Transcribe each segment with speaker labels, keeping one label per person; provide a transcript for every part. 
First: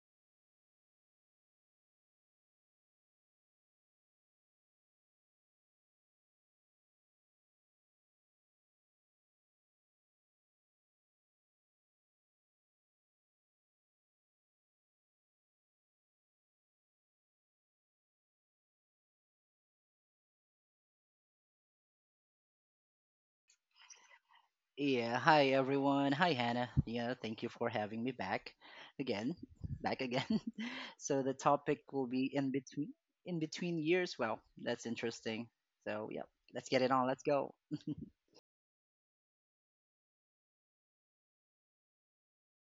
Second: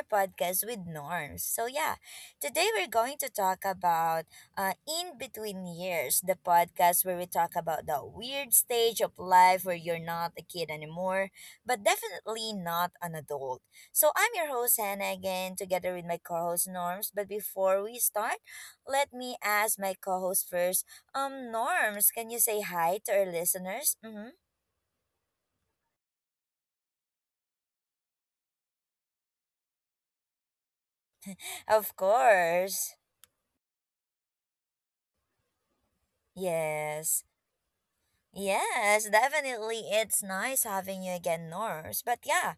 Speaker 1: podcast with Norms. So, yeah, today we're going to talk about In Between Years, the podcast where we talk about that weird stage of life where you're not a kid anymore, but definitely not an adult. So, I'm your host, Hannah, again, together with my co host, Norms. But before we start, let me ask my co host first. Norms, can you say hi to our listeners? Mm-hmm.
Speaker 2: Yeah, hi everyone. Hi Hannah. Yeah, thank you for having me back again. Back again. So the topic
Speaker 1: Of
Speaker 2: will be in between
Speaker 1: course.
Speaker 2: in between years. Well, that's interesting. So, yeah, let's get it on. Let's
Speaker 1: Yes.
Speaker 2: go.
Speaker 1: Yes, definitely. It's nice having you again, Norse. But yeah,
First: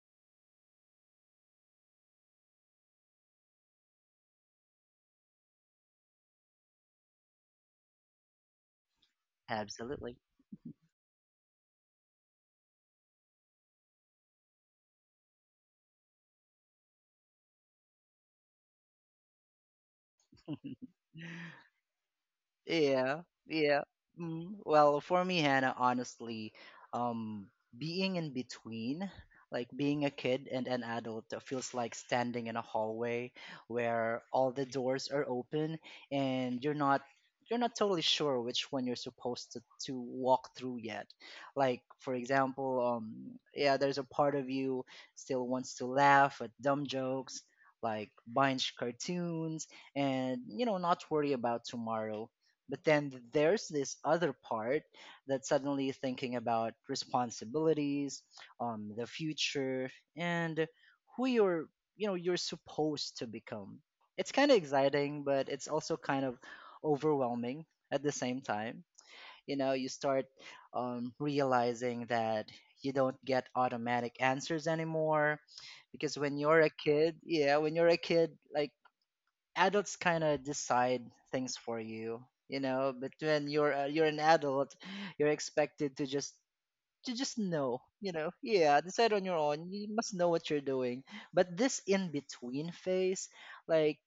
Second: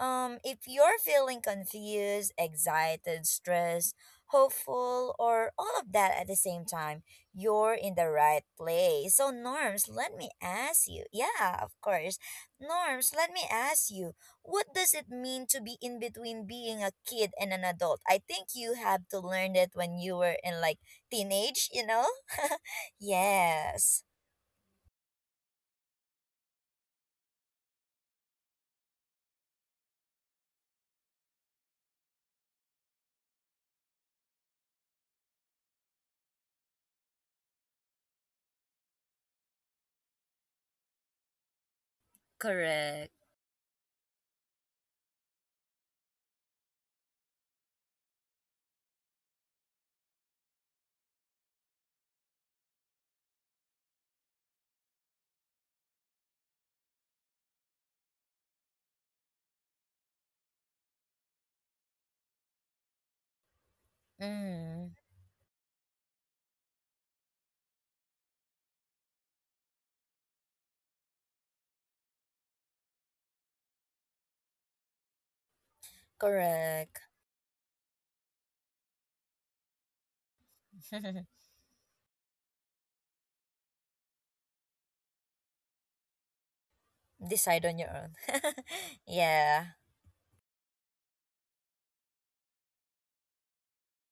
Speaker 1: if you're feeling confused, excited, stressed, hopeful, or all of that at the same time, you're in the right place. So, Norms, let
Speaker 2: Absolutely.
Speaker 1: me ask you. Yeah, of course. Norms, let me ask you, what does it mean to be in between being a kid and an adult? I think you have to learn it when you were in like teenage, you know?
Speaker 2: Yeah, yeah.
Speaker 1: Yes.
Speaker 2: Well, for me, Hannah, honestly, um, being in between, like being a kid and an adult, feels like standing in a hallway where all the doors are open and you're not totally sure which one you're supposed to walk through yet. Like, for example,
Speaker 1: Correct.
Speaker 2: yeah, there's a part of you still wants to laugh at dumb jokes, like binge cartoons, and not worry about tomorrow, but then there's this other part that suddenly thinking about responsibilities, the future, and who you're, you know, you're supposed to become. It's kind of
Speaker 1: Mm,
Speaker 2: exciting, but it's also kind of overwhelming at the same time. You start realizing that you don't get automatic answers anymore because when you're a
Speaker 1: correct.
Speaker 2: kid, like adults kind of decide things for you you know But when you're an adult, you're expected to just
Speaker 1: Decide on
Speaker 2: know,
Speaker 1: your own.
Speaker 2: yeah, decide on your
Speaker 1: Yeah.
Speaker 2: own. You must know what you're doing. But this in between phase, like,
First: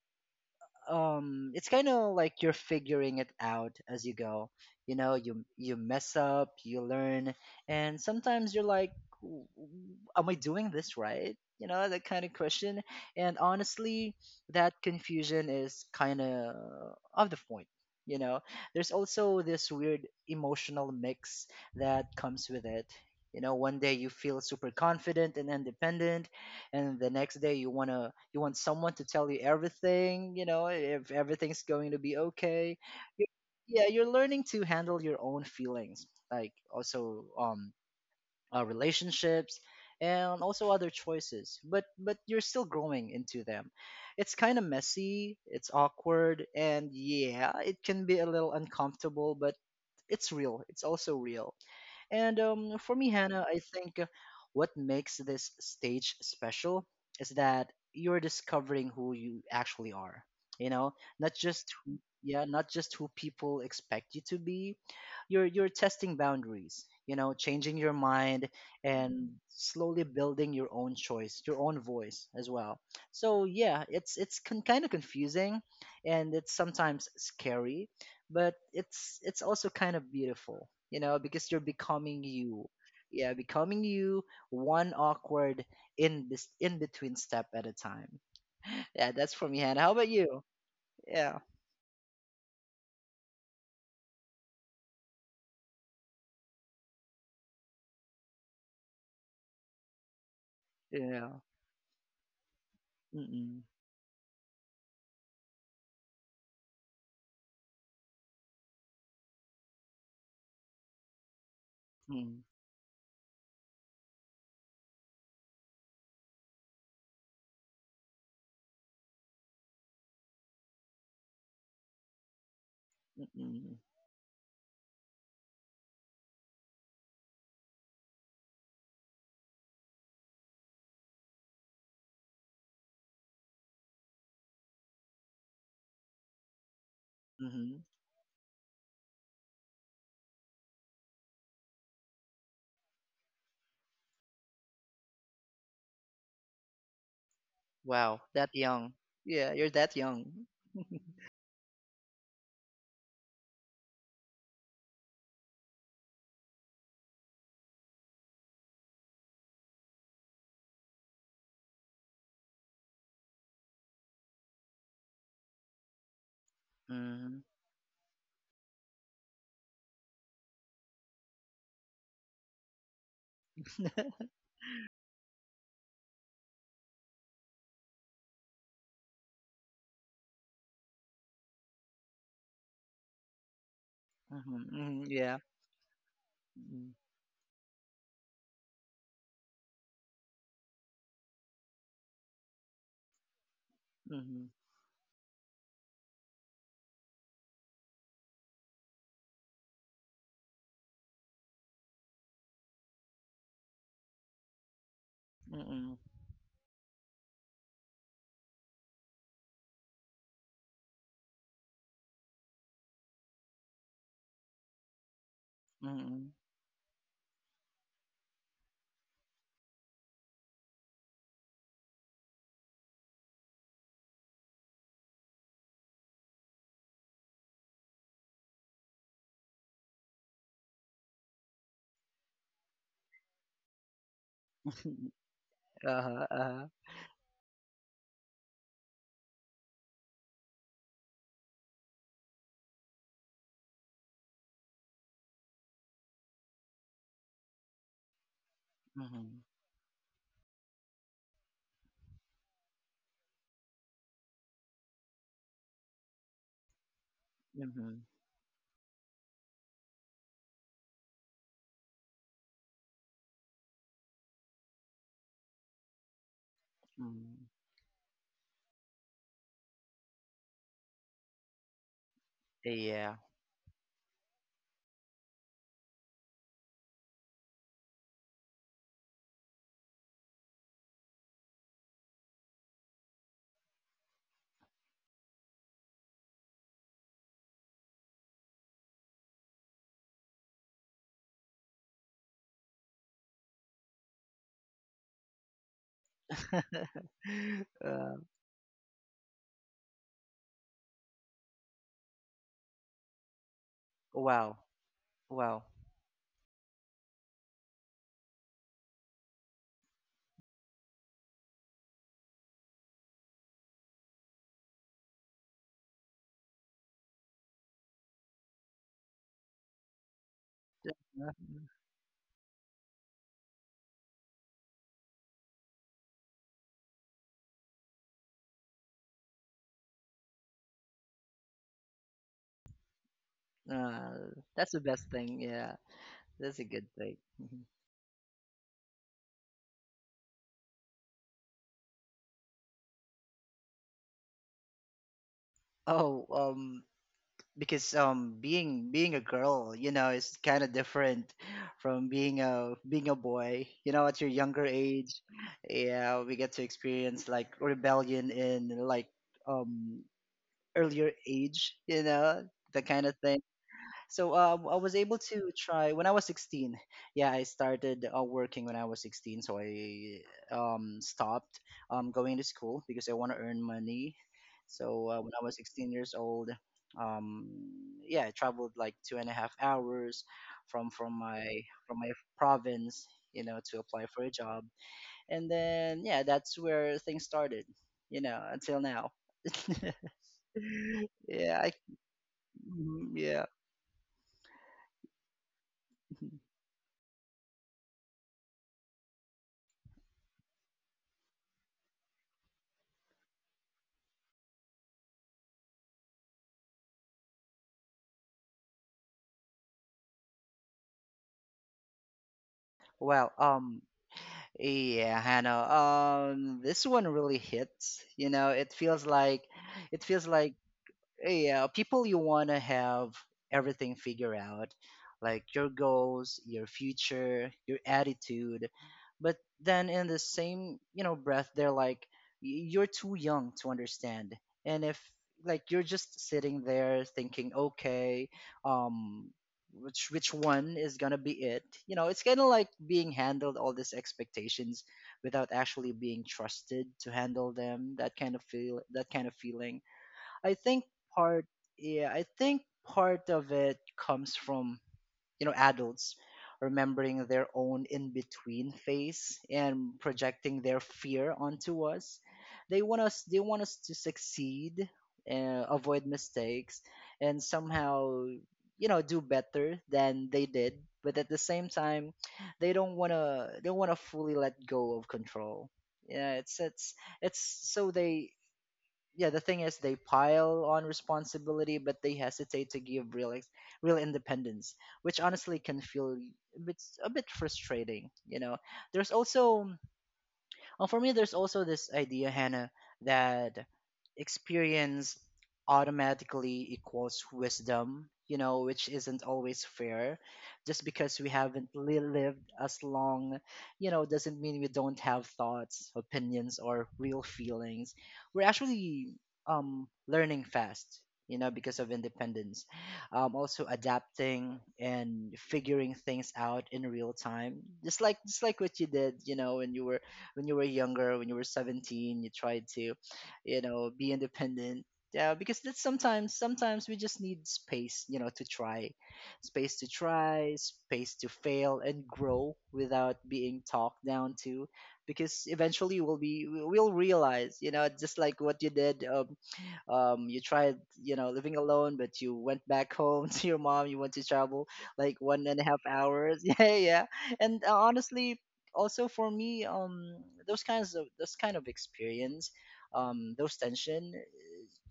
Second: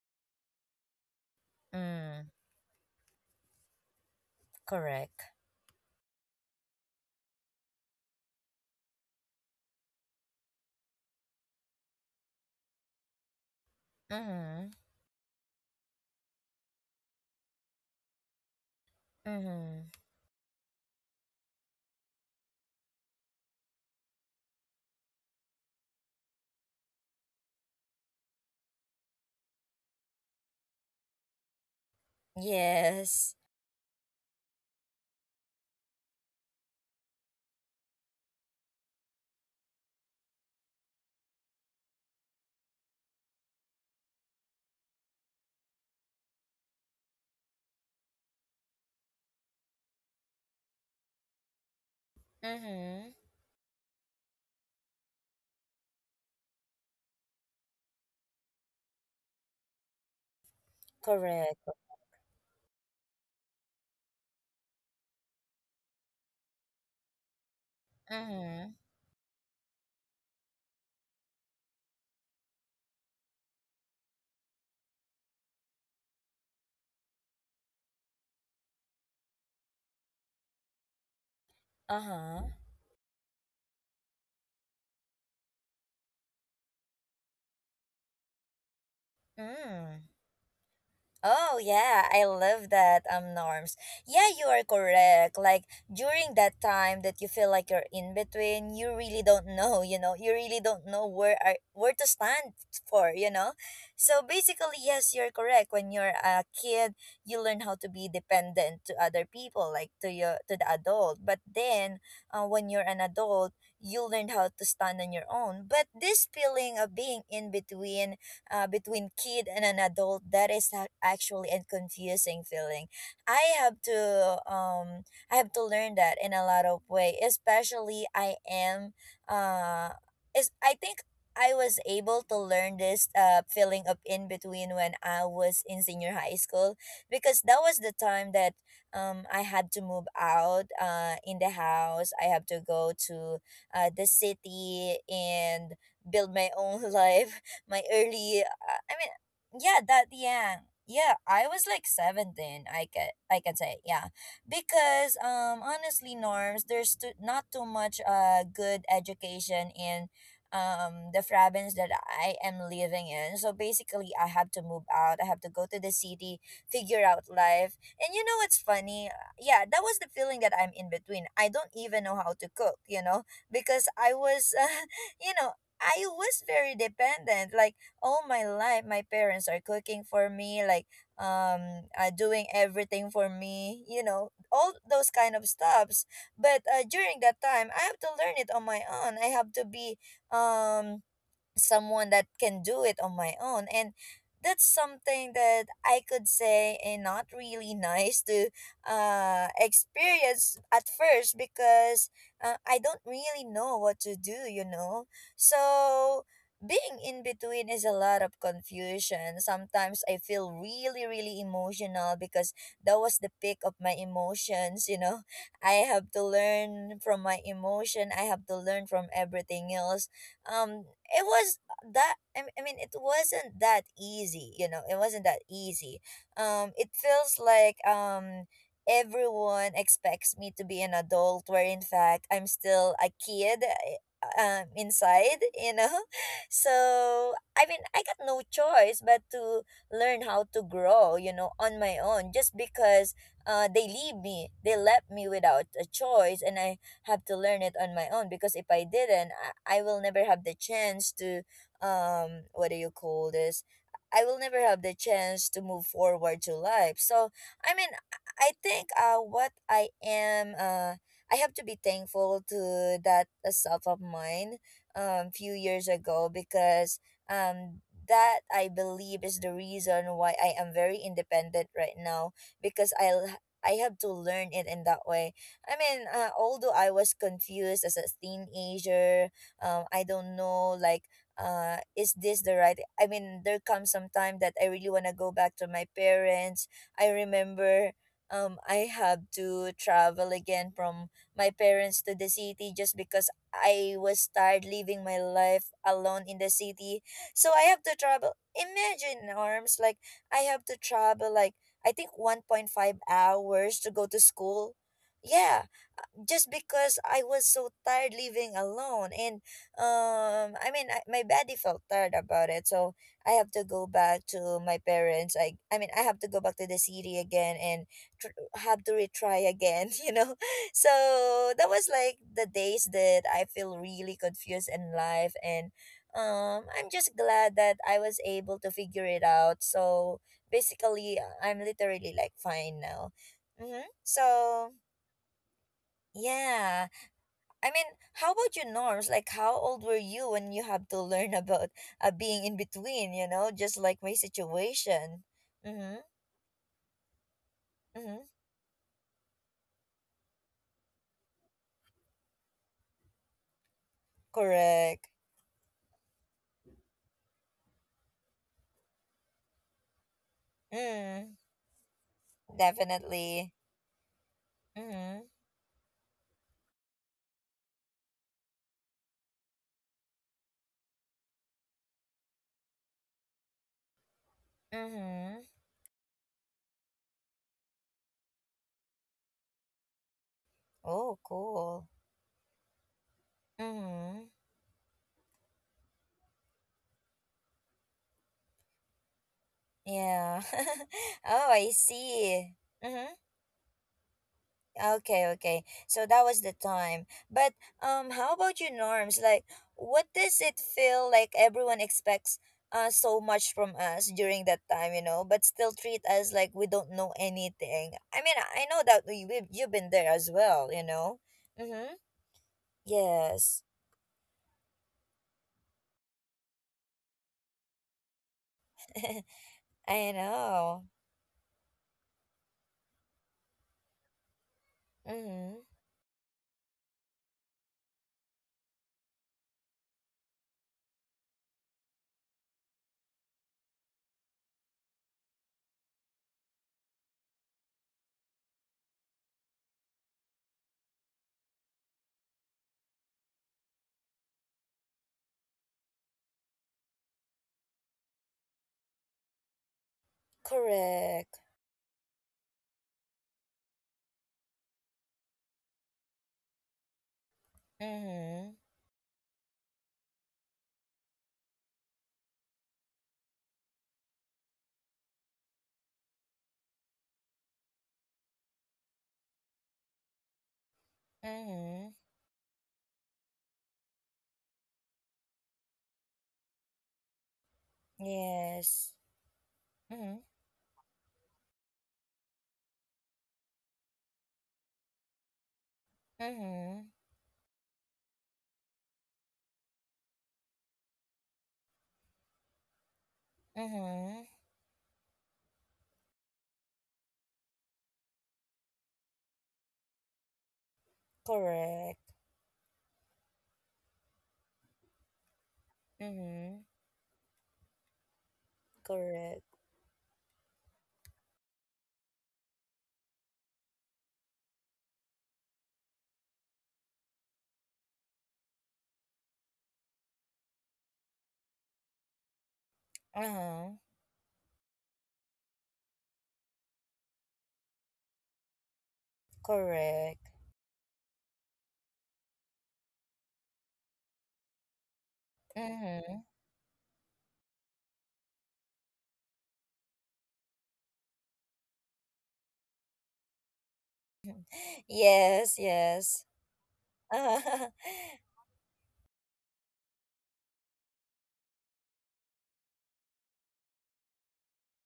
Speaker 2: it's kind of
Speaker 1: Mm,
Speaker 2: like you're figuring it out as you go. you know
Speaker 1: correct.
Speaker 2: you you mess up, you learn, and sometimes you're like, "W- w- am I doing this right?" That kind of question. And honestly,
Speaker 1: Mm-hmm.
Speaker 2: that confusion is kind of the point you know there's also this
Speaker 1: Mm-hmm.
Speaker 2: weird emotional mix that comes with it. One day you feel super confident and independent, and the next day you want someone to tell you everything if everything's going to be okay. you,
Speaker 1: Yes.
Speaker 2: yeah, you're learning to handle your own feelings, like also relationships and also other choices, but you're still growing into them. It's kind of messy, it's awkward, and yeah, it can be a little uncomfortable, but it's also real. And for me,
Speaker 1: Mm-hmm.
Speaker 2: Hannah, I think, what makes this stage special is that you're discovering who you actually are. You know, not
Speaker 1: Correct.
Speaker 2: just who people expect you to be. You're testing boundaries. You know, changing your mind
Speaker 1: Mm-hmm.
Speaker 2: and slowly building your own voice as well. So yeah, it's kind of confusing, and it's sometimes scary, but it's also kind of beautiful, because you're becoming
Speaker 1: Uh-huh.
Speaker 2: you. Yeah, becoming you, one awkward in this in between step at a time. Yeah, that's for me, Hannah. How
Speaker 1: Mm.
Speaker 2: about you? Yeah,
Speaker 1: Oh yeah, I love that Norms. Yeah, you are correct. Like during that time that you feel like you're in between, you really don't know. You really don't know
Speaker 2: yeah.
Speaker 1: where are where to stand for.
Speaker 2: Mm-mm,
Speaker 1: So basically, yes, you're correct. When you're a kid, you learn how to be dependent to other people, like to the adult. But then,
Speaker 2: mm,
Speaker 1: when you're an adult, you learn how to stand on your own. But this feeling of being in between between kid and an adult, that is actually a confusing feeling. i
Speaker 2: mm-mm,
Speaker 1: have to um i have to learn that in a lot of way, especially I am uh is I think I was able to learn this feeling of in between when I was in senior high school, because that
Speaker 2: mm-hmm.
Speaker 1: was the time that I had to move out in the house. I have to go to the city and build my own life. My
Speaker 2: Wow,
Speaker 1: early
Speaker 2: that young.
Speaker 1: I
Speaker 2: Yeah,
Speaker 1: mean
Speaker 2: you're
Speaker 1: Yeah,
Speaker 2: that
Speaker 1: that
Speaker 2: young.
Speaker 1: young. Yeah, I was like 17. I can say, yeah. Because honestly, Norms, there's not too much good education in the province that I am living in. So basically, I have to move out, I have to go to the city, figure out
Speaker 2: Mm.
Speaker 1: life. And you know what's funny, yeah, that was the feeling that I'm in between. I don't even know how to cook, you know, because I
Speaker 2: Mm-hmm.
Speaker 1: was you know I was very dependent. Like all my life, my parents are cooking for me, like doing everything for me. You know, all
Speaker 2: Mm-hmm,
Speaker 1: those
Speaker 2: yeah.
Speaker 1: kind of stuffs. But
Speaker 2: Mm-hmm,
Speaker 1: during that time, I have to learn it on my own. I have to be um someone that can do it on my own, and that's something that I could say, and not really nice to experience at first, because I don't really know what to do, you know.
Speaker 2: mm-hmm,
Speaker 1: So being in between is a lot of confusion. Sometimes I feel really really emotional because that was the peak of my emotions, you know. I have to
Speaker 2: mm-hmm.
Speaker 1: learn from my emotion, I have to learn from everything else. um it was, I mean, it wasn't that easy, you know, it wasn't that easy. It feels like everyone expects me to be an adult where in fact I'm still a kid, inside, you know.
Speaker 2: Uh-huh, uh-huh.
Speaker 1: So I mean, I got no choice but to learn how to grow, you know, on my own, just because they left me without a choice. And I have to learn it on my own, because if I didn't,
Speaker 2: Mm-hmm,
Speaker 1: I will never have the chance to what do you call this? I will never have the chance to move forward to life. So I mean,
Speaker 2: mm-hmm,
Speaker 1: I think what I am I have to be thankful to that self of mine few years ago, because
Speaker 2: mm-hmm.
Speaker 1: um that I believe is the reason why I am very independent right now, because I
Speaker 2: Yeah.
Speaker 1: I have to learn it in that way. I mean, although I was confused as a teenager, I don't know, like, is this the right? I mean, there comes some time that I really want to go back to my parents. I remember, I have to travel again from my parents to the city, just because I was tired living my life alone in the city. So I have to
Speaker 2: uh,
Speaker 1: travel. Imagine, arms, like, I have to travel, like, I think 1.5 hours to go to
Speaker 2: wow,
Speaker 1: school.
Speaker 2: wow.
Speaker 1: Yeah, just because I was so tired living alone, and I mean my body felt tired about it, so I have to go back to my parents. I mean I have to go back to the city again, and have to retry again, you know.
Speaker 2: Uh,
Speaker 1: So that was like the days that I feel really confused in life, and I'm just glad that I was able to figure it out. So basically, I'm literally like fine now. Mm-hmm.
Speaker 2: uh, that's
Speaker 1: So
Speaker 2: the best thing. Yeah, that's a good
Speaker 1: yeah.
Speaker 2: thing. Mhm.
Speaker 1: I mean, how about your Norms? Like, how old were you when you have to learn about being in between, you know, just like my situation? Mm-hmm.
Speaker 2: Oh, because
Speaker 1: Mm-hmm.
Speaker 2: being a girl, is kind of different from being a boy. You know, at your younger
Speaker 1: Correct.
Speaker 2: age, yeah, we get to experience like rebellion in like um earlier
Speaker 1: Mm,
Speaker 2: age. You know, the kind of thing.
Speaker 1: definitely.
Speaker 2: So I was able
Speaker 1: Mm-hmm.
Speaker 2: to try when I was 16. Yeah, I started working when I was 16, so I stopped going to school because I want to earn money. So when I
Speaker 1: Mm-hmm.
Speaker 2: was 16 years old, um, yeah, I traveled like 2.5 hours from from
Speaker 1: Oh,
Speaker 2: my
Speaker 1: cool.
Speaker 2: from my province, to apply for
Speaker 1: Mm-hmm.
Speaker 2: a job, and then yeah, that's where things started, until now.
Speaker 1: Yeah. Oh,
Speaker 2: Yeah,
Speaker 1: I see.
Speaker 2: mhm,
Speaker 1: Mm-hmm.
Speaker 2: yeah.
Speaker 1: Okay, okay. So that
Speaker 2: Mm-hmm.
Speaker 1: was the time. But how about you, Norms? Like, what does it feel like everyone expects so much from us during that time, you know, but still treat us like we don't know anything. I mean, I know that we you've been there as well, you know. Mhm.
Speaker 2: Well,
Speaker 1: Yes.
Speaker 2: yeah, Hannah. This one really hits. You know, it feels like it
Speaker 1: I
Speaker 2: feels like
Speaker 1: know.
Speaker 2: yeah, people you want to have everything figured out, like your
Speaker 1: Mhm.
Speaker 2: goals, your future, your attitude, but then in the same breath they're like, " You're too young to understand. And if, like, you're just sitting there thinking, okay, um which one is gonna be it. It's kind of like being handled all these expectations without actually being trusted to handle them, that kind of feeling. I think part
Speaker 1: Correct.
Speaker 2: Yeah, I think part of it comes from, adults remembering their own
Speaker 1: Mhm.
Speaker 2: in-between phase and projecting their fear onto us. They want us to succeed, avoid mistakes and somehow, do better than they did, but at the same
Speaker 1: Mhm.
Speaker 2: time, they don't want to they want to fully let go of control. Yeah, it's so they
Speaker 1: Yes.
Speaker 2: yeah The thing is, they
Speaker 1: Mhm.
Speaker 2: pile on responsibility, but they hesitate to give real independence, which honestly can feel a bit,
Speaker 1: Mhm.
Speaker 2: a bit frustrating, there's also For me, there's also this idea, Hannah, that
Speaker 1: Mhm.
Speaker 2: experience automatically equals wisdom, which isn't always fair. Just because we haven't
Speaker 1: Correct.
Speaker 2: lived as long, doesn't mean we don't have thoughts, opinions,
Speaker 1: Mhm.
Speaker 2: or real feelings. We're actually
Speaker 1: Correct.
Speaker 2: learning fast, because of independence. Also adapting and figuring things out in real time, just like what you did, when you were younger, when you were 17, you tried to,
Speaker 1: Uh-huh.
Speaker 2: be independent. Yeah, because that's sometimes we just need space, to try, space to
Speaker 1: Correct.
Speaker 2: try, space to fail and grow without being talked down to, because eventually
Speaker 1: Mm-hmm.
Speaker 2: we'll realize, just like what you did, you tried, living alone, but you went back home to your mom, you went to travel like one and
Speaker 1: Yes,
Speaker 2: a half
Speaker 1: yes.
Speaker 2: hours Yeah, yeah. And honestly, also for me, those kind of experience, those tension,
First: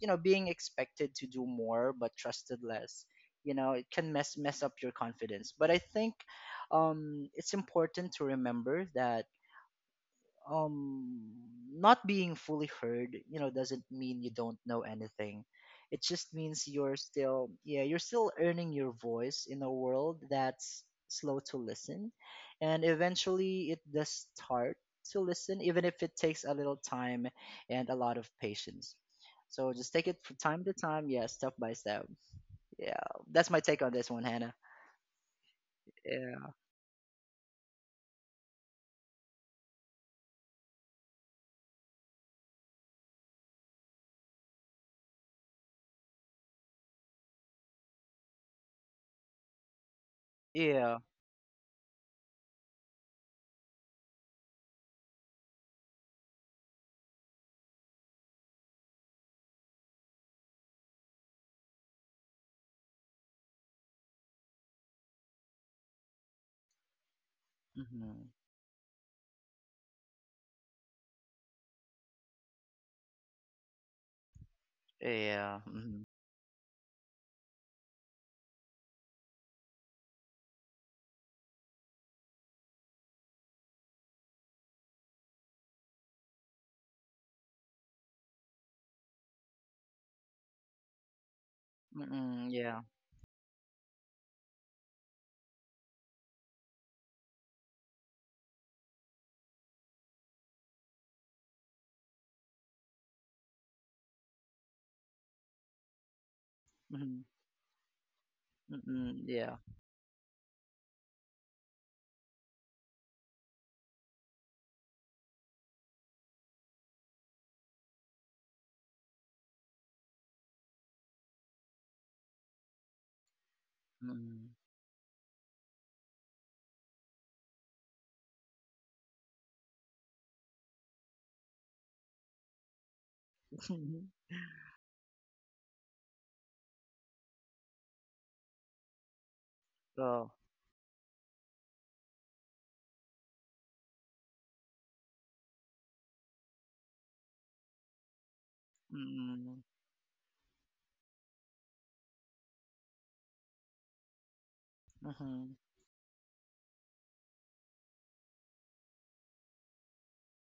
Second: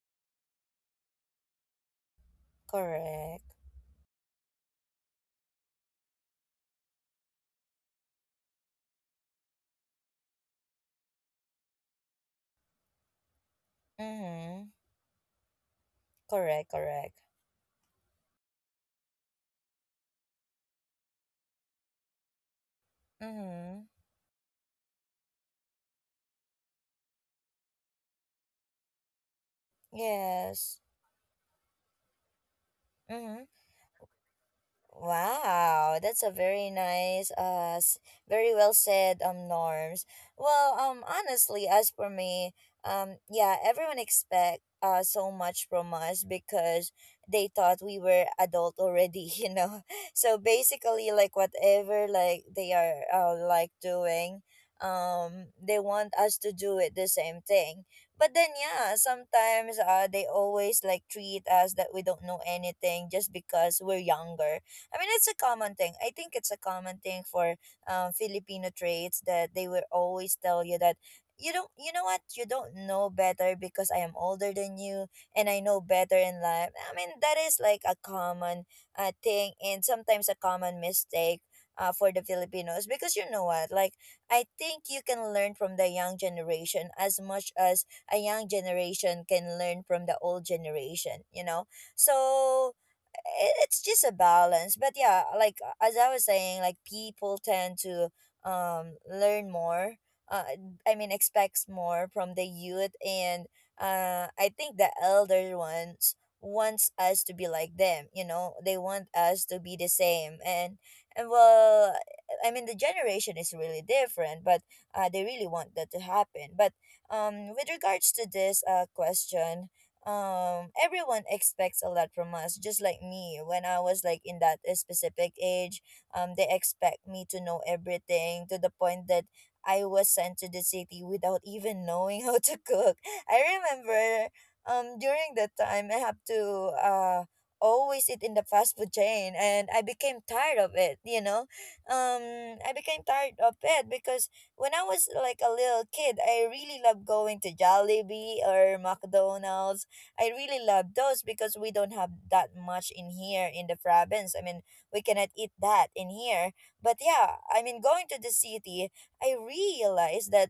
Speaker 2: being expected to do more but trusted less,
Speaker 1: Correct.
Speaker 2: it can mess up your confidence, but I think, it's important to remember that, um not being fully heard, doesn't mean you don't
Speaker 1: Mm-hmm.
Speaker 2: know anything. It just means
Speaker 1: Correct,
Speaker 2: you're
Speaker 1: correct.
Speaker 2: still yeah you're still earning your voice in a world that's slow to listen, and eventually it
Speaker 1: Mm-hmm.
Speaker 2: does start to listen, even if it takes a little time and a lot of patience. So just take it from time to
Speaker 1: Yes.
Speaker 2: time, yeah, step by step. Yeah,
Speaker 1: Mm-hmm.
Speaker 2: that's my take on this one, Hannah.
Speaker 1: Wow, that's a
Speaker 2: Yeah,
Speaker 1: very nice, very well said, Norms. Well, honestly, as for me, yeah, everyone expect so much from us, because they thought we were adult already, you know. So
Speaker 2: yeah.
Speaker 1: basically, like whatever like they are like doing, they want us to do it the same thing. But then yeah, sometimes they always like treat us that we don't know anything just because we're younger. I mean, it's a common thing. I think it's a common thing for
Speaker 2: Hmm.
Speaker 1: Filipino traits, that they will always tell you that you don't, you know what, you don't know better because I am older than you, and
Speaker 2: Yeah.
Speaker 1: I know
Speaker 2: Hmm.
Speaker 1: better in life. I mean, that is like a common thing, and sometimes a common mistake for the Filipinos, because you know what, like, I think you can learn from the young generation as much as a young generation can learn from the old generation, you know.
Speaker 2: Mm-mm,
Speaker 1: So
Speaker 2: yeah.
Speaker 1: it's just a balance. But yeah, like as I was saying, like people tend to learn more, uh, I mean, expects more from the youth. And I think the elder ones wants us
Speaker 2: Mm-hmm.
Speaker 1: to be like them, you know. They want
Speaker 2: Mm-mm,
Speaker 1: us to
Speaker 2: yeah.
Speaker 1: be the same, and well, I mean, the generation is really different, but they really want that to happen. But with regards to this question, everyone expects a lot from us, just like me when I was like in
Speaker 2: Mm.
Speaker 1: that specific age. They expect me to know everything, to the point that I was sent to the city without even knowing how to cook. I remember during that time, I have to always eat in the fast food chain, and I became
Speaker 2: So,
Speaker 1: tired of it, you know. I became tired of it, because when I was like a little kid, I really loved going to Jollibee or
Speaker 2: mm,
Speaker 1: McDonald's. I really love those because we don't have that much in here in the province. I mean, we cannot eat
Speaker 2: mhm.
Speaker 1: that in here. But yeah, I mean, going to the city, I realized that,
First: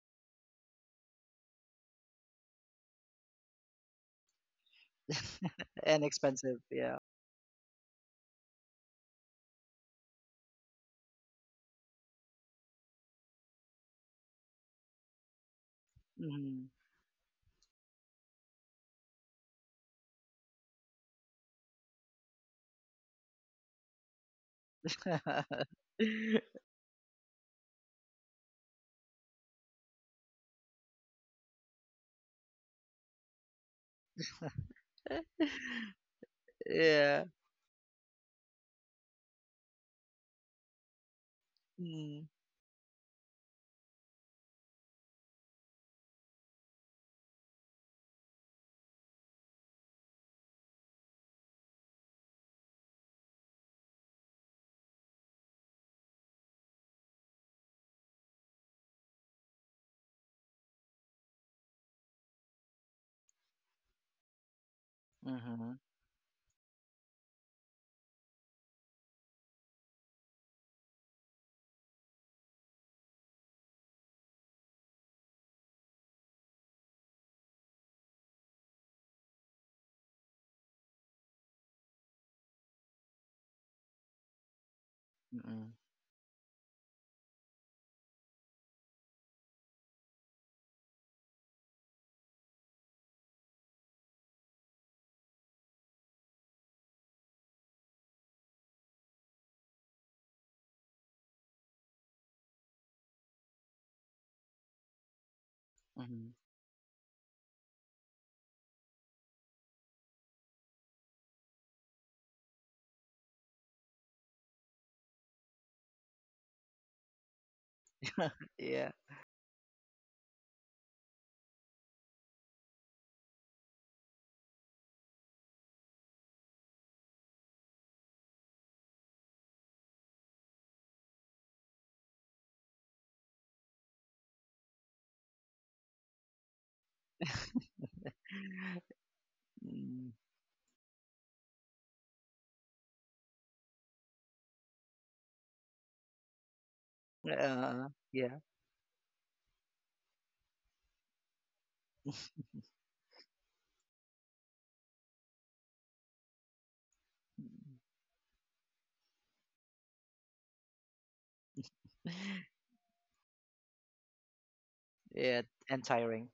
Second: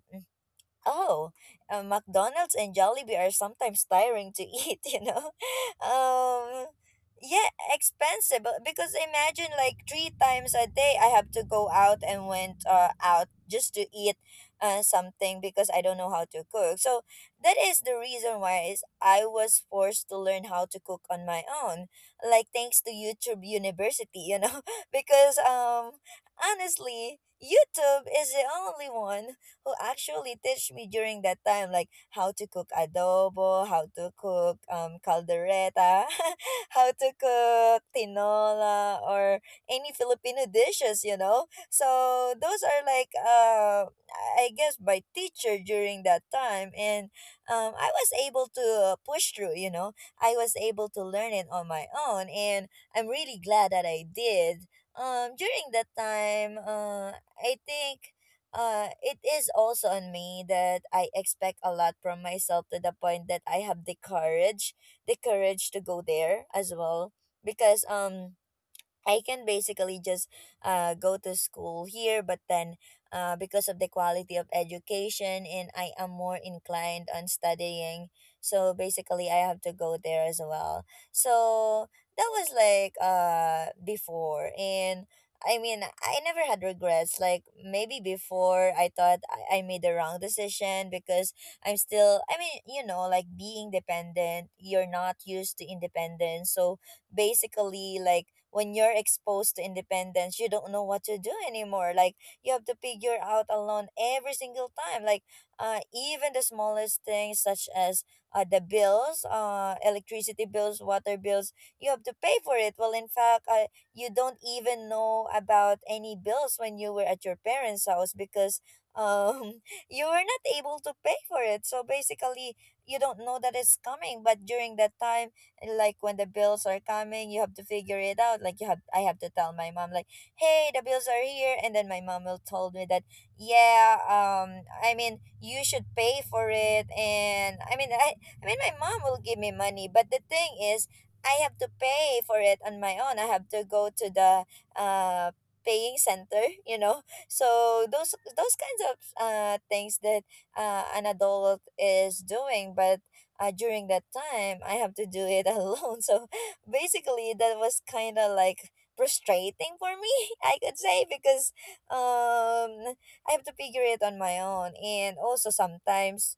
Speaker 1: oh, McDonald's and Jollibee are sometimes tiring to eat, you know?
Speaker 2: And expensive,
Speaker 1: Um,
Speaker 2: yeah.
Speaker 1: yeah, expensive. Because imagine like three times a day I have to go out and went out just to eat something, because I don't know how to
Speaker 2: Mm.
Speaker 1: cook. So that is the reason why is I was forced to learn how to cook on my own, like, thanks to YouTube University, you know? Because honestly, YouTube is the only one who actually teach me during that time, like how to cook adobo, how to cook caldereta, how to
Speaker 2: Yeah.
Speaker 1: cook tinola or any Filipino dishes, you know.
Speaker 2: Mm.
Speaker 1: So those are like I guess by teacher during that time. And I was able to push through, I was able to learn it on my own, and I'm really glad that I did. During that time, I think it is also on me that I expect a lot from myself, to the point that I have the courage
Speaker 2: Mm-hmm.
Speaker 1: to go there as well. Because I can basically just go to school here, but then because of the quality of education, and I am more inclined on studying, so basically I have to go there as well. So that was like before, and I
Speaker 2: Mm-hmm.
Speaker 1: mean I never had regrets. Like maybe before I thought I made the wrong decision because I mean, you know, like being dependent, you're not used to independence. So basically, like when you're exposed to independence, you don't know what to do anymore. Like you have to figure out alone every single time. Like even
Speaker 2: Mm-hmm.
Speaker 1: the smallest things such as the bills, electricity bills, water bills, you have to pay for it. Well, in fact, you don't even know about any bills when you were at your parents' house because
Speaker 2: Yeah.
Speaker 1: um you were not able to pay for it. So basically you don't know that it's coming. But during that time, like when the bills are coming, you have to figure it out. Like you have, I have to tell my mom like, hey, the bills are here. And then my mom will told me that, yeah, I mean you should pay for it. And I mean my mom will give me money, but
Speaker 2: Mm.
Speaker 1: the thing is I have to pay for it on my own. I have to go to the uh paying center, you know. So those
Speaker 2: Yeah.
Speaker 1: those kinds of things that an adult is doing, but during that time I have to do it alone. So basically that
Speaker 2: Mm.
Speaker 1: was kind of like frustrating for me, I could say, because um I have to figure it on my own. And
Speaker 2: Yeah,
Speaker 1: also
Speaker 2: and tiring.
Speaker 1: sometimes,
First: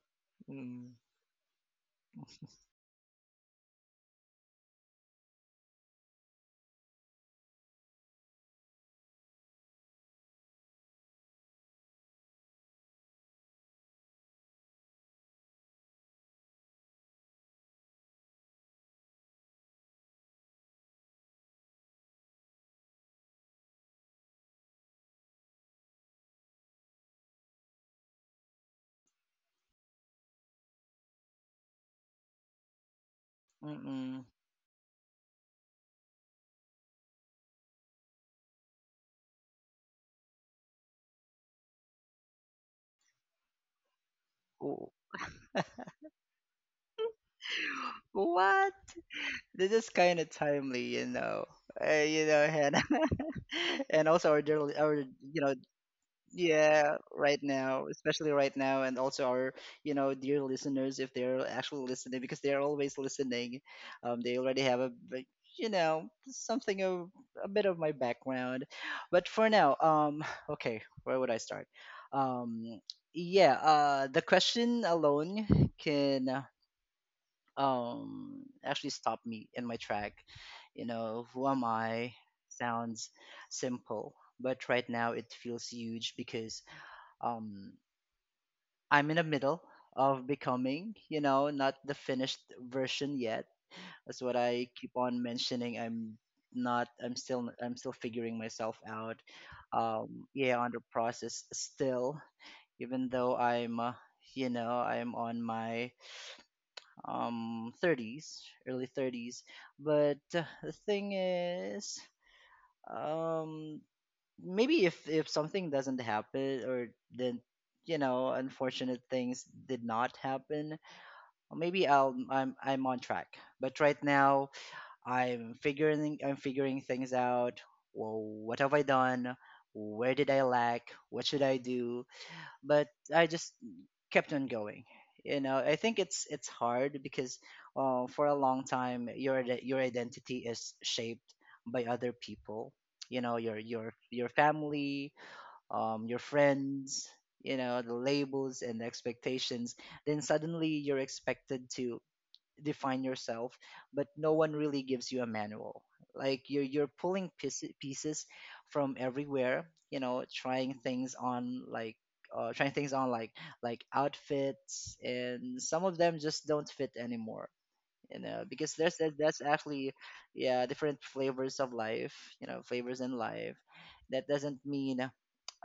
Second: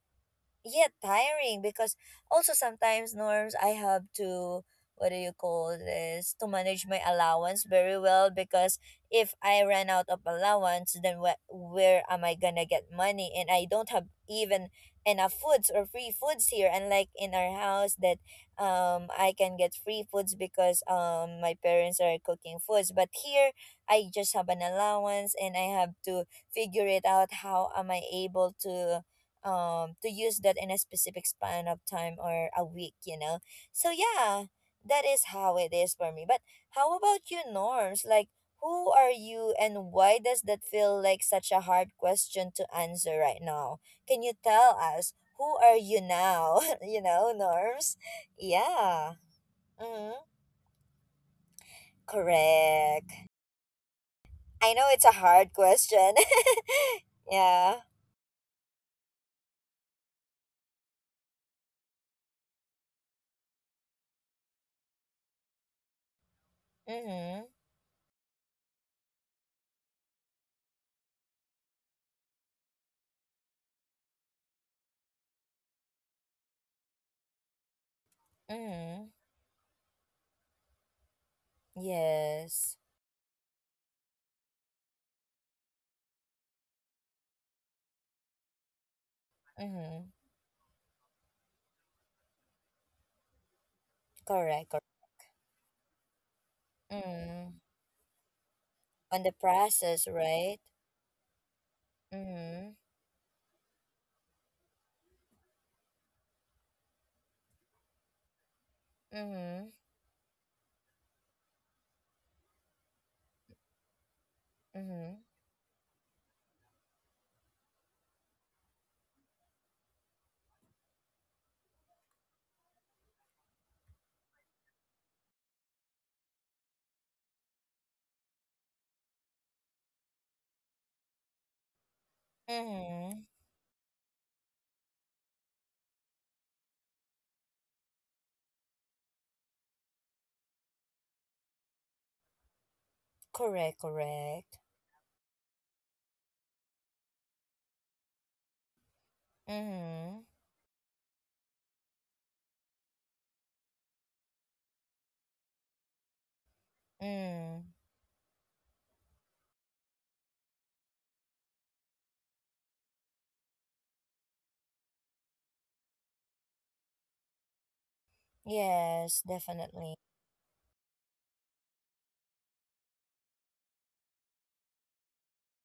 Speaker 1: yeah,
Speaker 2: Mm.
Speaker 1: tiring because also sometimes, Norms, I have to, what do you call this, to manage my allowance very well, because if I ran out of allowance, then where am I gonna get money? And I don't have even enough foods or free foods here, unlike in our house, that I can get free foods because my parents are cooking foods. But here I just have an allowance, and I have to figure it out, how am I able to use that in a specific span of time or a week, you know. So
Speaker 2: Mm-mm.
Speaker 1: yeah, that is how it is for me. But how about you, Norms? Like, who are you, and why does that feel like such a hard question to answer right now? Can you tell
Speaker 2: Ooh.
Speaker 1: us who are you now, you know, Norms?
Speaker 2: What?
Speaker 1: Yeah.
Speaker 2: This is
Speaker 1: Mm-hmm.
Speaker 2: kind of timely. Hannah.
Speaker 1: Correct.
Speaker 2: and also our dear,
Speaker 1: I know
Speaker 2: our
Speaker 1: it's a
Speaker 2: you
Speaker 1: hard
Speaker 2: know
Speaker 1: question.
Speaker 2: Yeah, right
Speaker 1: Yeah.
Speaker 2: now, especially right now, and also our, dear listeners, if they're actually listening, because they're always listening, they already have a, bit- you know, something of
Speaker 1: Mm-hmm.
Speaker 2: a bit of my background. But for now, okay, where would I start? Um, yeah, the question alone can, actually
Speaker 1: Mm-hmm.
Speaker 2: stop me in my track. Who am I?
Speaker 1: Yes.
Speaker 2: Sounds simple, but right now it feels huge because um I'm in the middle
Speaker 1: Mm-hmm.
Speaker 2: of becoming, not the finished version yet. That's what I
Speaker 1: Correct.
Speaker 2: keep on mentioning. I'm not I'm still
Speaker 1: Mm,
Speaker 2: I'm still figuring myself out.
Speaker 1: on the process,
Speaker 2: Um
Speaker 1: right?
Speaker 2: yeah, under process still,
Speaker 1: Mm-hmm.
Speaker 2: even though I'm on my 30s, early 30s,
Speaker 1: Mm-hmm.
Speaker 2: but the thing is, um maybe if
Speaker 1: Mm-hmm.
Speaker 2: something doesn't happen, or then unfortunate things did not happen, or maybe I'm on track, but right now I'm figuring things out. Well, what have I done, where did I lack, what should I do, but
Speaker 1: Mm-hmm.
Speaker 2: I just kept on going. I think it's hard because, for a long time your your identity is shaped by other people you know your
Speaker 1: Correct,
Speaker 2: your your
Speaker 1: correct.
Speaker 2: family, your friends, the labels and the expectations, then
Speaker 1: Mm-hmm.
Speaker 2: suddenly you're expected to define yourself, but no one really gives you a manual. Like you're pulling
Speaker 1: Mm.
Speaker 2: pieces from everywhere, trying things on like outfits, and some of them just don't fit anymore because there's that
Speaker 1: Yes,
Speaker 2: that's actually
Speaker 1: definitely.
Speaker 2: yeah, different flavors of life, flavors in life, that doesn't mean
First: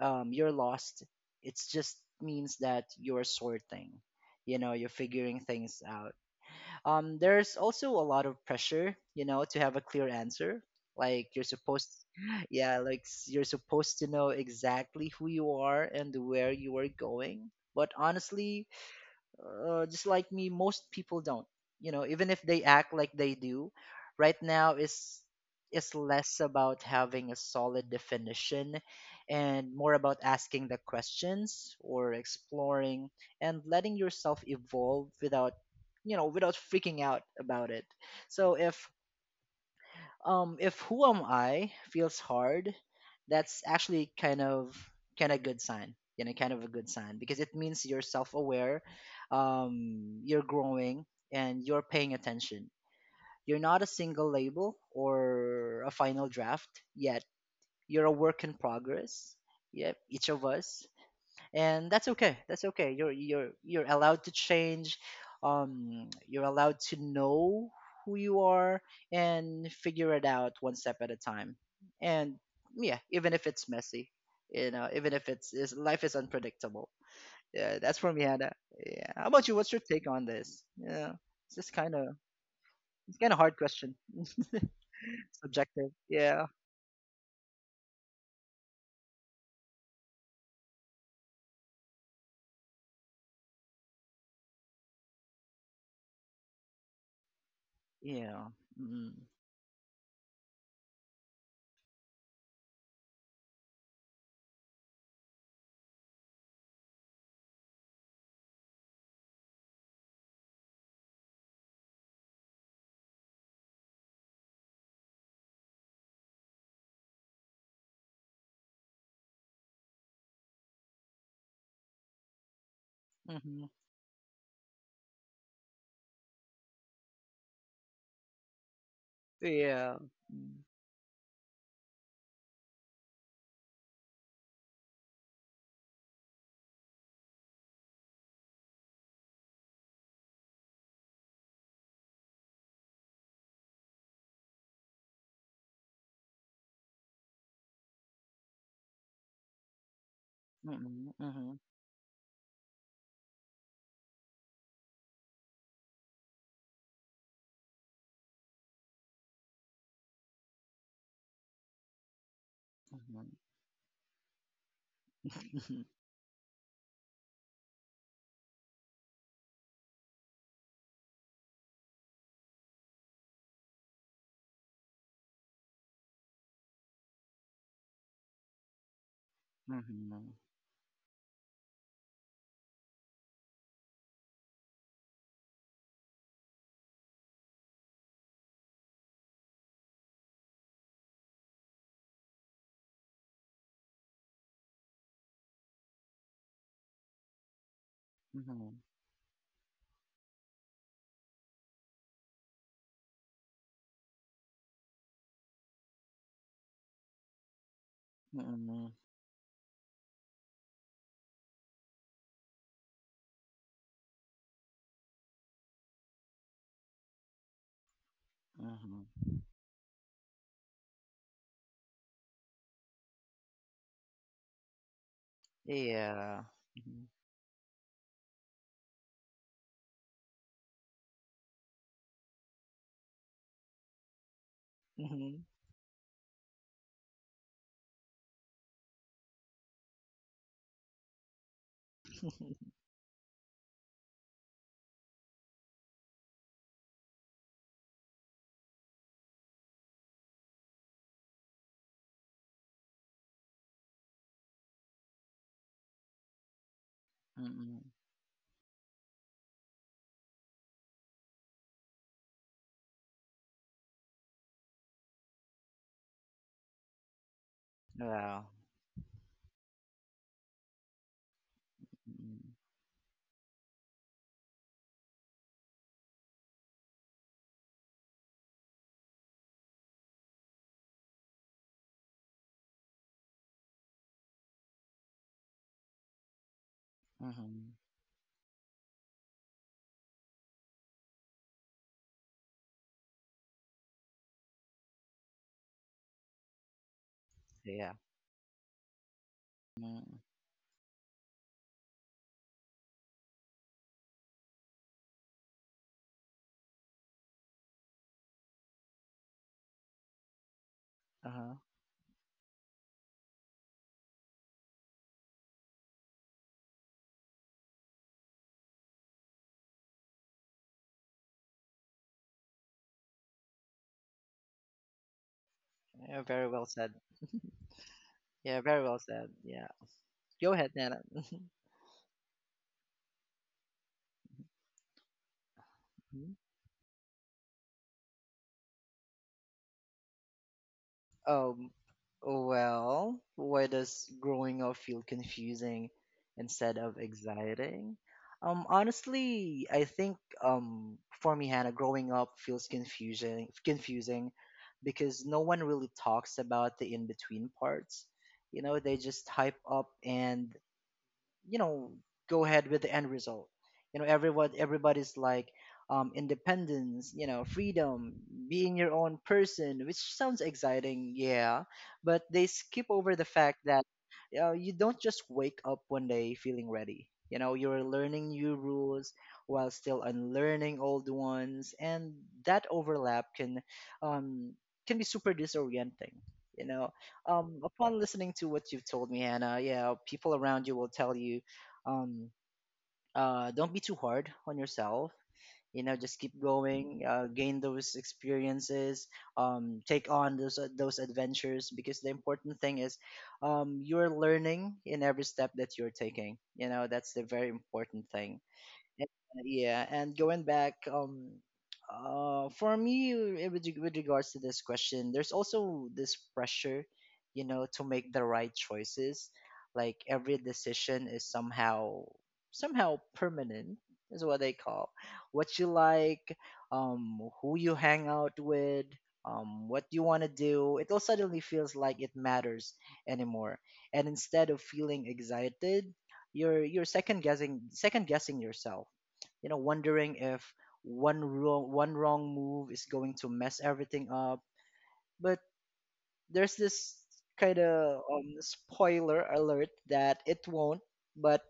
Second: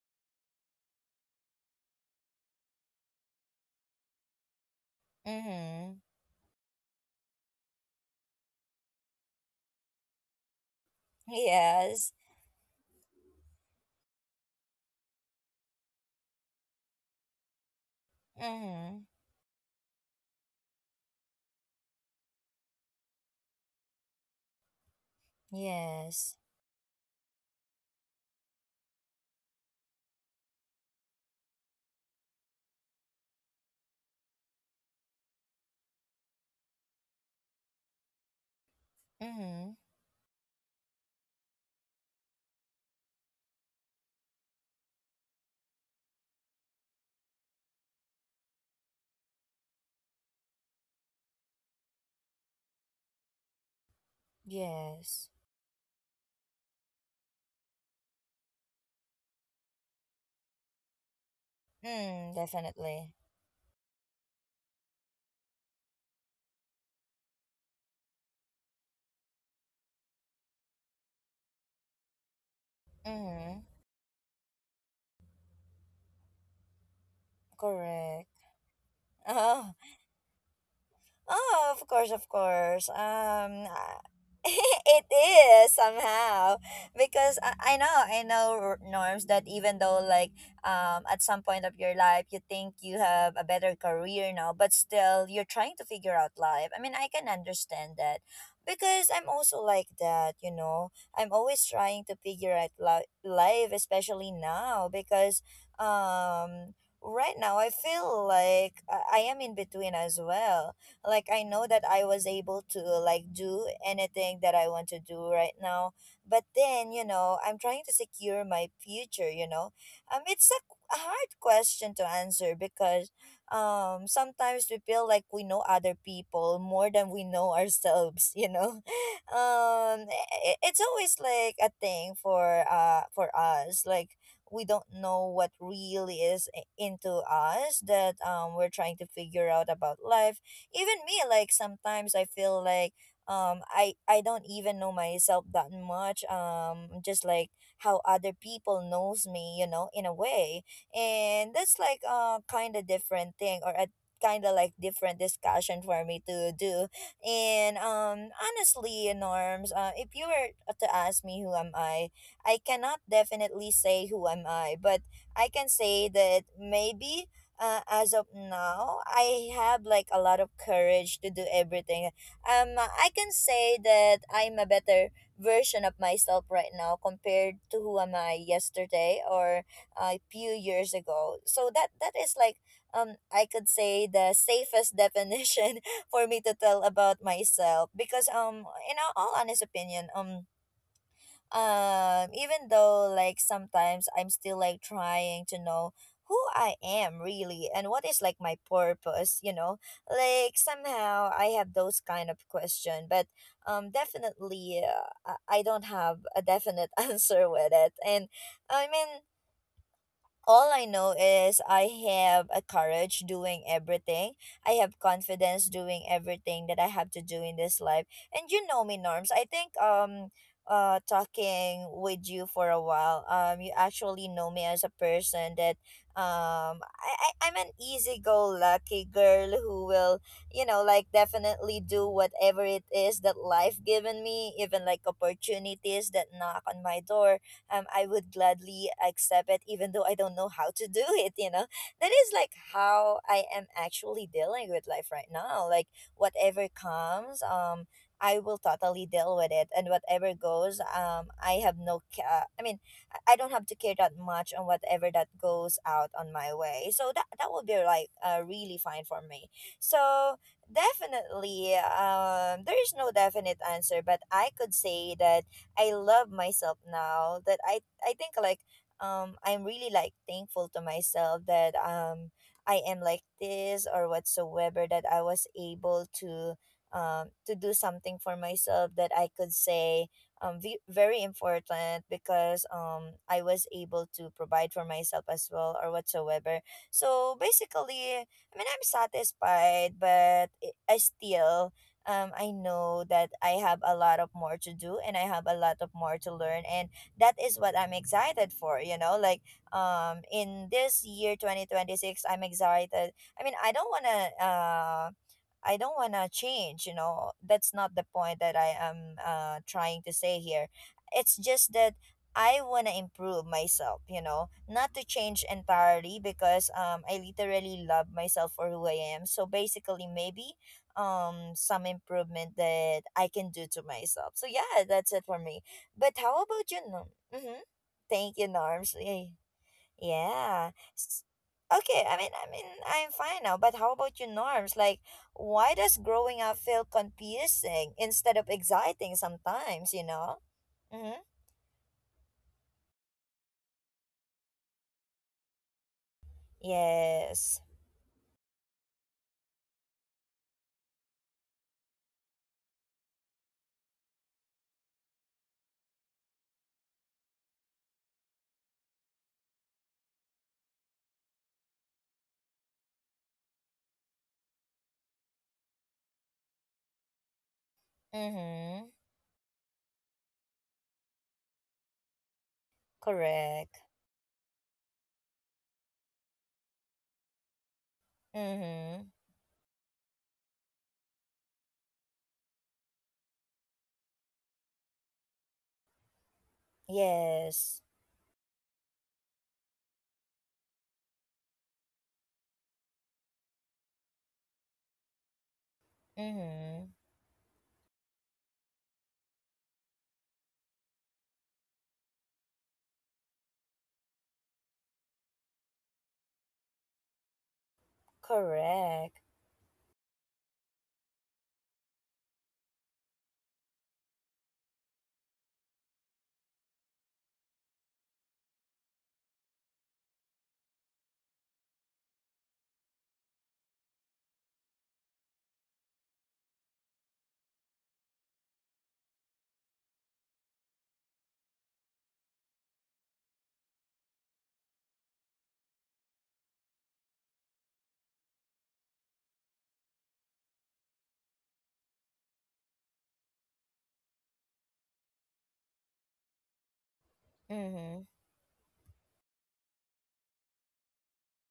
Speaker 2: you're lost. It just means that you're sorting, you're figuring things
Speaker 1: Mm-hmm.
Speaker 2: out. There's also a lot of pressure, to have a clear answer, like you're supposed,
Speaker 1: Yes.
Speaker 2: yeah, like you're supposed to know exactly who you are and where you are going, but honestly,
Speaker 1: Mm-hmm.
Speaker 2: just like me, most people don't. You know, even if they act like they do, right now is
Speaker 1: Yes.
Speaker 2: less about having a solid definition and more about asking the questions or exploring and letting yourself evolve without without freaking out about it. So if
Speaker 1: Mm-hmm.
Speaker 2: um if who am I feels hard, that's actually kind of good sign. You know, kind of a good sign because it means you're self-aware, you're growing, and you're paying attention. You're not a single label
Speaker 1: Yes.
Speaker 2: or a final draft yet. You're a work in progress. Yep, each of us, and that's
Speaker 1: Mm,
Speaker 2: okay, you're
Speaker 1: definitely.
Speaker 2: you're allowed to change. You're allowed to know who you are and figure it out one step at a time. And yeah, even if
Speaker 1: Mm-hmm.
Speaker 2: it's messy, even if it's, it's life is unpredictable. Yeah, that's for me,
Speaker 1: Correct.
Speaker 2: Hannah. Yeah, how about you? What's
Speaker 1: Oh,
Speaker 2: your take on this? Yeah, it's just
Speaker 1: oh, of
Speaker 2: kind of
Speaker 1: course, of course.
Speaker 2: it's kind of hard question.
Speaker 1: I- it is
Speaker 2: Subjective, yeah.
Speaker 1: somehow, because I know, I know, Norms, that even though like at some point of your life you think you have a better career now, but still you're trying to figure out life. I mean, I can understand that
Speaker 2: Yeah, mm-hmm.
Speaker 1: because I'm also like that. You know, I'm always trying to figure out life, especially now because um. Right now, I feel like I am in between as well. Like I know that I was able to like do anything that I want to do right now, but then, you know, I'm trying to secure my future, you know. It's a a hard question to answer because
Speaker 2: Mm-hmm.
Speaker 1: sometimes we feel like we know other people more than we know ourselves, you know.
Speaker 2: Yeah, mm-hmm.
Speaker 1: It's always like a thing for us. Like we don't know what really is into us, that we're trying to figure out about life. Even me, like sometimes I feel like I don't even know myself that much, just like how other people knows me, you know, in a way.
Speaker 2: Mm-hmm.
Speaker 1: And that's like a kind of different thing, or a kind of like different discussion for me to do. And honestly, Norms, if you were to ask me who am I cannot
Speaker 2: Mm-hmm.
Speaker 1: definitely say who am I, but I can say that maybe as of now, I have like a lot of courage to do everything. I can say that I'm a better version of myself right now compared to who am I yesterday or a
Speaker 2: Mhm.
Speaker 1: few years ago. So that, that is like I could say the safest definition for me to tell about myself, because in all honest opinion, even though like sometimes I'm still like trying to know who I am really and what is like my
Speaker 2: Mhm.
Speaker 1: purpose, you know, like somehow I have those kind of question. But definitely, I don't have a definite answer with it. And I
Speaker 2: Mhm.
Speaker 1: mean, all I know is I have a courage doing everything. I have confidence doing everything that I have to do in this life. And you know me,
Speaker 2: Mhm.
Speaker 1: Norms. I think talking with you for a while, you actually know me as a person that
Speaker 2: Yeah. Mhm.
Speaker 1: I'm an easy go lucky girl who will, you know, like definitely do whatever it is that life given me, even like
Speaker 2: Mhm.
Speaker 1: opportunities that knock on my door. I would gladly accept it, even though I don't know how to do it. You know, that is like how I am actually dealing with life right now. Like whatever comes, I will totally deal with it. And whatever goes, I mean, I don't have to care that much on whatever that goes out on my way. So that, that would be
Speaker 2: Mhm.
Speaker 1: like really fine for me. So definitely, there is no definite answer, but I could say that I love myself now that I think
Speaker 2: Wow.
Speaker 1: like I'm really like thankful to myself that
Speaker 2: Mhm.
Speaker 1: I am like this, or whatsoever, that I was able to do something for myself that I could say very important, because I was able to provide for myself as well, or whatsoever. So
Speaker 2: Mhm.
Speaker 1: basically, I mean I'm satisfied, but it, I still, I know that I have a lot of more to do, and I have a lot of more to learn. And that is what I'm
Speaker 2: Yeah.
Speaker 1: excited for, you know, like
Speaker 2: Mm.
Speaker 1: in this year, 2026, I'm excited. I mean, I don't want to. I don't want to change, you know. That's not the point that I am trying to say here. It's
Speaker 2: Uh-huh.
Speaker 1: just that I want to improve myself, you know, not to change entirely, because I literally love myself for who I am. So basically, maybe some improvement that I can do to myself. So yeah, that's it for me. But
Speaker 2: Yeah,
Speaker 1: how
Speaker 2: very well
Speaker 1: about you,
Speaker 2: said.
Speaker 1: Norm? Mm-hmm. Thank you,
Speaker 2: Yeah, very
Speaker 1: Norms.
Speaker 2: well
Speaker 1: Yeah.
Speaker 2: said. Yeah. Go ahead,
Speaker 1: Yeah.
Speaker 2: Nana.
Speaker 1: S- Okay, I mean, I'm fine now, but how about your Norms? Like, why does growing up feel confusing instead of exciting sometimes, you know? Mm-hmm.
Speaker 2: Um, well, why does growing up feel confusing instead of
Speaker 1: Yes.
Speaker 2: exciting? Honestly, I think for me, Hannah, growing up feels confusing because no one really talks about the in-between parts. You know, they just hype up and you know go ahead with the end result. You know, everyone everybody's like, independence, you know, freedom, being
Speaker 1: Mm-hmm.
Speaker 2: your own person, which sounds exciting. Yeah, but they skip over the fact
Speaker 1: Correct.
Speaker 2: that you don't just wake up one day feeling ready. You know, you're learning new
Speaker 1: Mm-hmm.
Speaker 2: rules while still unlearning old ones, and that overlap um, can be super disorienting, you know.
Speaker 1: Yes.
Speaker 2: Upon listening to what you've told me, Hannah, yeah, people around you will tell you, um, don't be too hard on yourself. You know, just keep
Speaker 1: Mm-hmm.
Speaker 2: going, gain those experiences, take on those adventures. Because the important thing is, you're learning in every step that you're taking. You know, that's the very important thing. And,
Speaker 1: Correct.
Speaker 2: yeah, and going back, for me, with regards to this question, there's also this pressure, you know, to make the right choices. Like every decision is somehow permanent, is what they call, what you like, who you hang out with, what you want to do. It all suddenly feels like it matters anymore, and instead of feeling excited you're second guessing yourself, you know, wondering if one wrong move is going to mess everything up. But there's this kind of
Speaker 1: Mm-hmm.
Speaker 2: spoiler alert that it won't, but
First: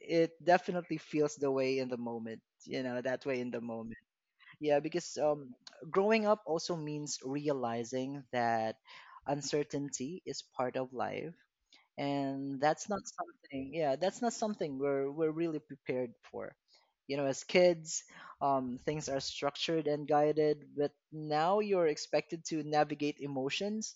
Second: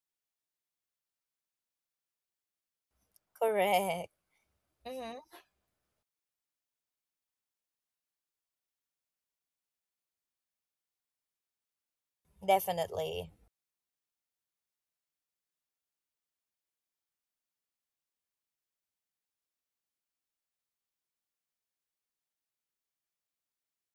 Speaker 2: it definitely feels the way in the moment. You know, that way in the moment.
Speaker 1: Correct.
Speaker 2: Yeah, because
Speaker 1: Mm-hmm.
Speaker 2: growing up also means realizing that uncertainty is part of life, and that's not
Speaker 1: Definitely.
Speaker 2: something, yeah, that's not something we're really prepared for. You know, as kids, things are structured and guided, but now you're expected to navigate emotions,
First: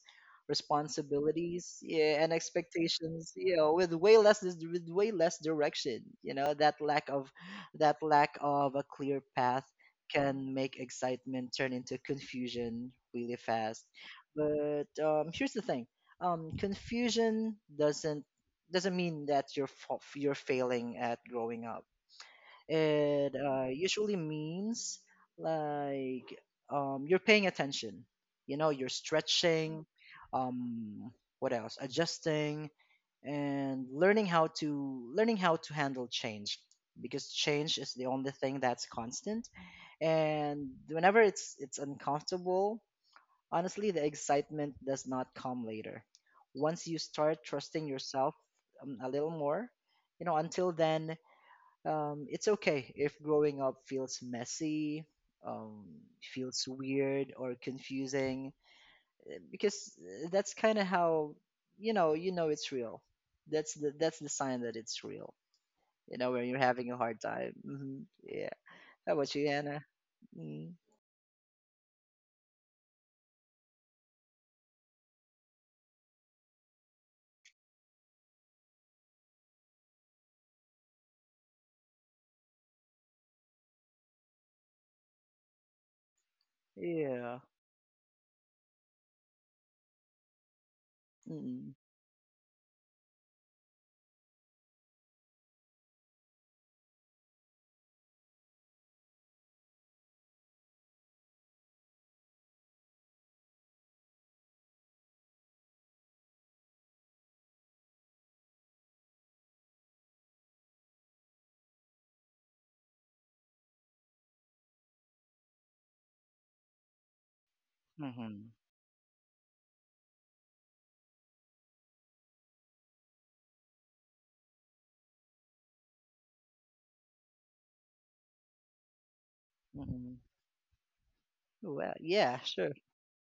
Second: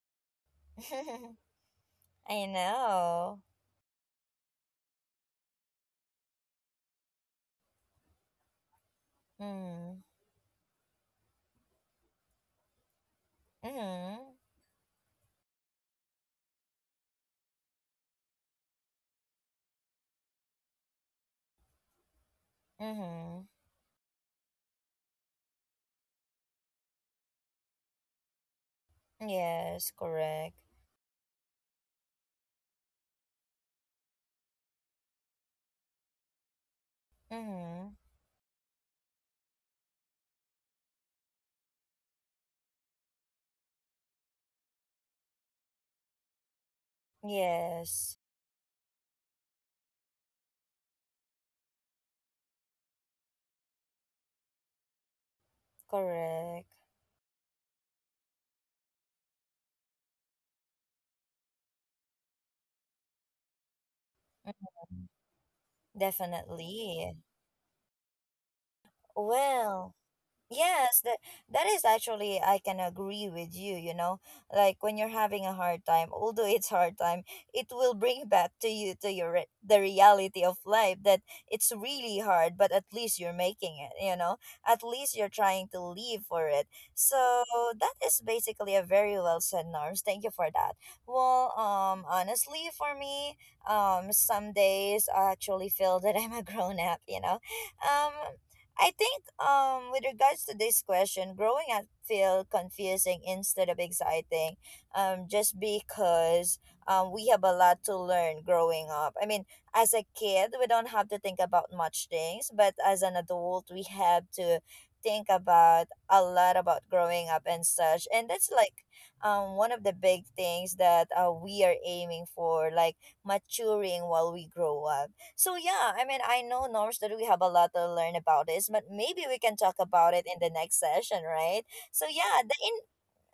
Speaker 2: responsibilities, yeah, and
Speaker 1: I
Speaker 2: expectations,
Speaker 1: know.
Speaker 2: you know, with way less direction. You know, that lack of a clear path
Speaker 1: Mm-hmm.
Speaker 2: can make excitement turn into confusion really fast.
Speaker 1: Mm-hmm.
Speaker 2: But here's the thing, confusion doesn't mean that you're you're failing at growing up. It
Speaker 1: Mm-hmm.
Speaker 2: usually means, like, you're paying attention. You know, you're stretching.
Speaker 1: Yes, correct.
Speaker 2: Um, what else? Adjusting and learning how to handle change, because change
Speaker 1: Mm-hmm.
Speaker 2: is the only thing that's constant, and whenever it's uncomfortable. Honestly, the excitement does not come later. Once you start trusting
Speaker 1: Yes,
Speaker 2: yourself a little more, you know, until then, it's okay if growing up feels messy, um, feels
Speaker 1: correct.
Speaker 2: weird or confusing, because that's kind of how, you know it's real. That's the sign that it's
Speaker 1: Mhm.
Speaker 2: real. You know, when you're having a
Speaker 1: Definitely.
Speaker 2: hard time. Hmm. Yeah. How about you, Anna?
Speaker 1: Well,
Speaker 2: Mm.
Speaker 1: yes, that, that is actually I can agree with you, you know. Like when you're having a hard time, although it's hard time, it will bring back to you, to your the reality of life, that it's really hard, but at least you're making it, you know. At least you're trying to live for it.
Speaker 2: Yeah.
Speaker 1: So that is basically a very well said, Norms. Thank you for that. Well,
Speaker 2: Mm-mm.
Speaker 1: honestly for me, some days I actually feel that I'm a grown up, you know. Um I think with regards to this question, growing up feel confusing instead of exciting, just because we have a lot to learn growing up. I mean, as a kid, we don't have to think about much things, but as an adult, we have to think about a lot about growing up and such. And that's
Speaker 2: Hmm.
Speaker 1: like one of the big things that we are aiming for, like maturing while we grow up. So yeah, I mean, I know Norms that we have a lot to learn about this, but maybe we can talk about
Speaker 2: Mm-hmm.
Speaker 1: it in the next session, right?
Speaker 2: Well,
Speaker 1: So
Speaker 2: yeah,
Speaker 1: yeah, the
Speaker 2: sure.
Speaker 1: in,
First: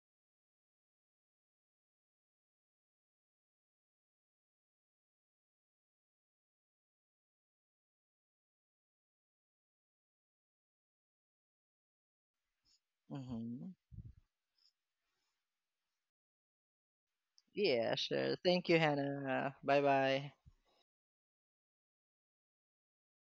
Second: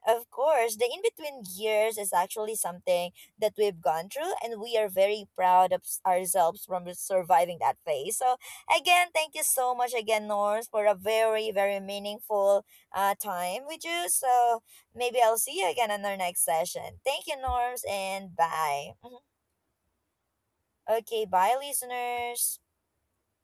Speaker 1: of course, the in between years is actually something that we've gone through, and we are very proud of ourselves from surviving that phase. So again, thank you so much again, Norms, for a very very meaningful time
Speaker 2: Hmm.
Speaker 1: with you. So maybe I'll see you again on our next session. Thank you, Norms,
Speaker 2: Yeah,
Speaker 1: and
Speaker 2: sure. Thank you,
Speaker 1: bye. Mhm.
Speaker 2: Hannah. Bye bye.
Speaker 1: Okay, bye, listeners.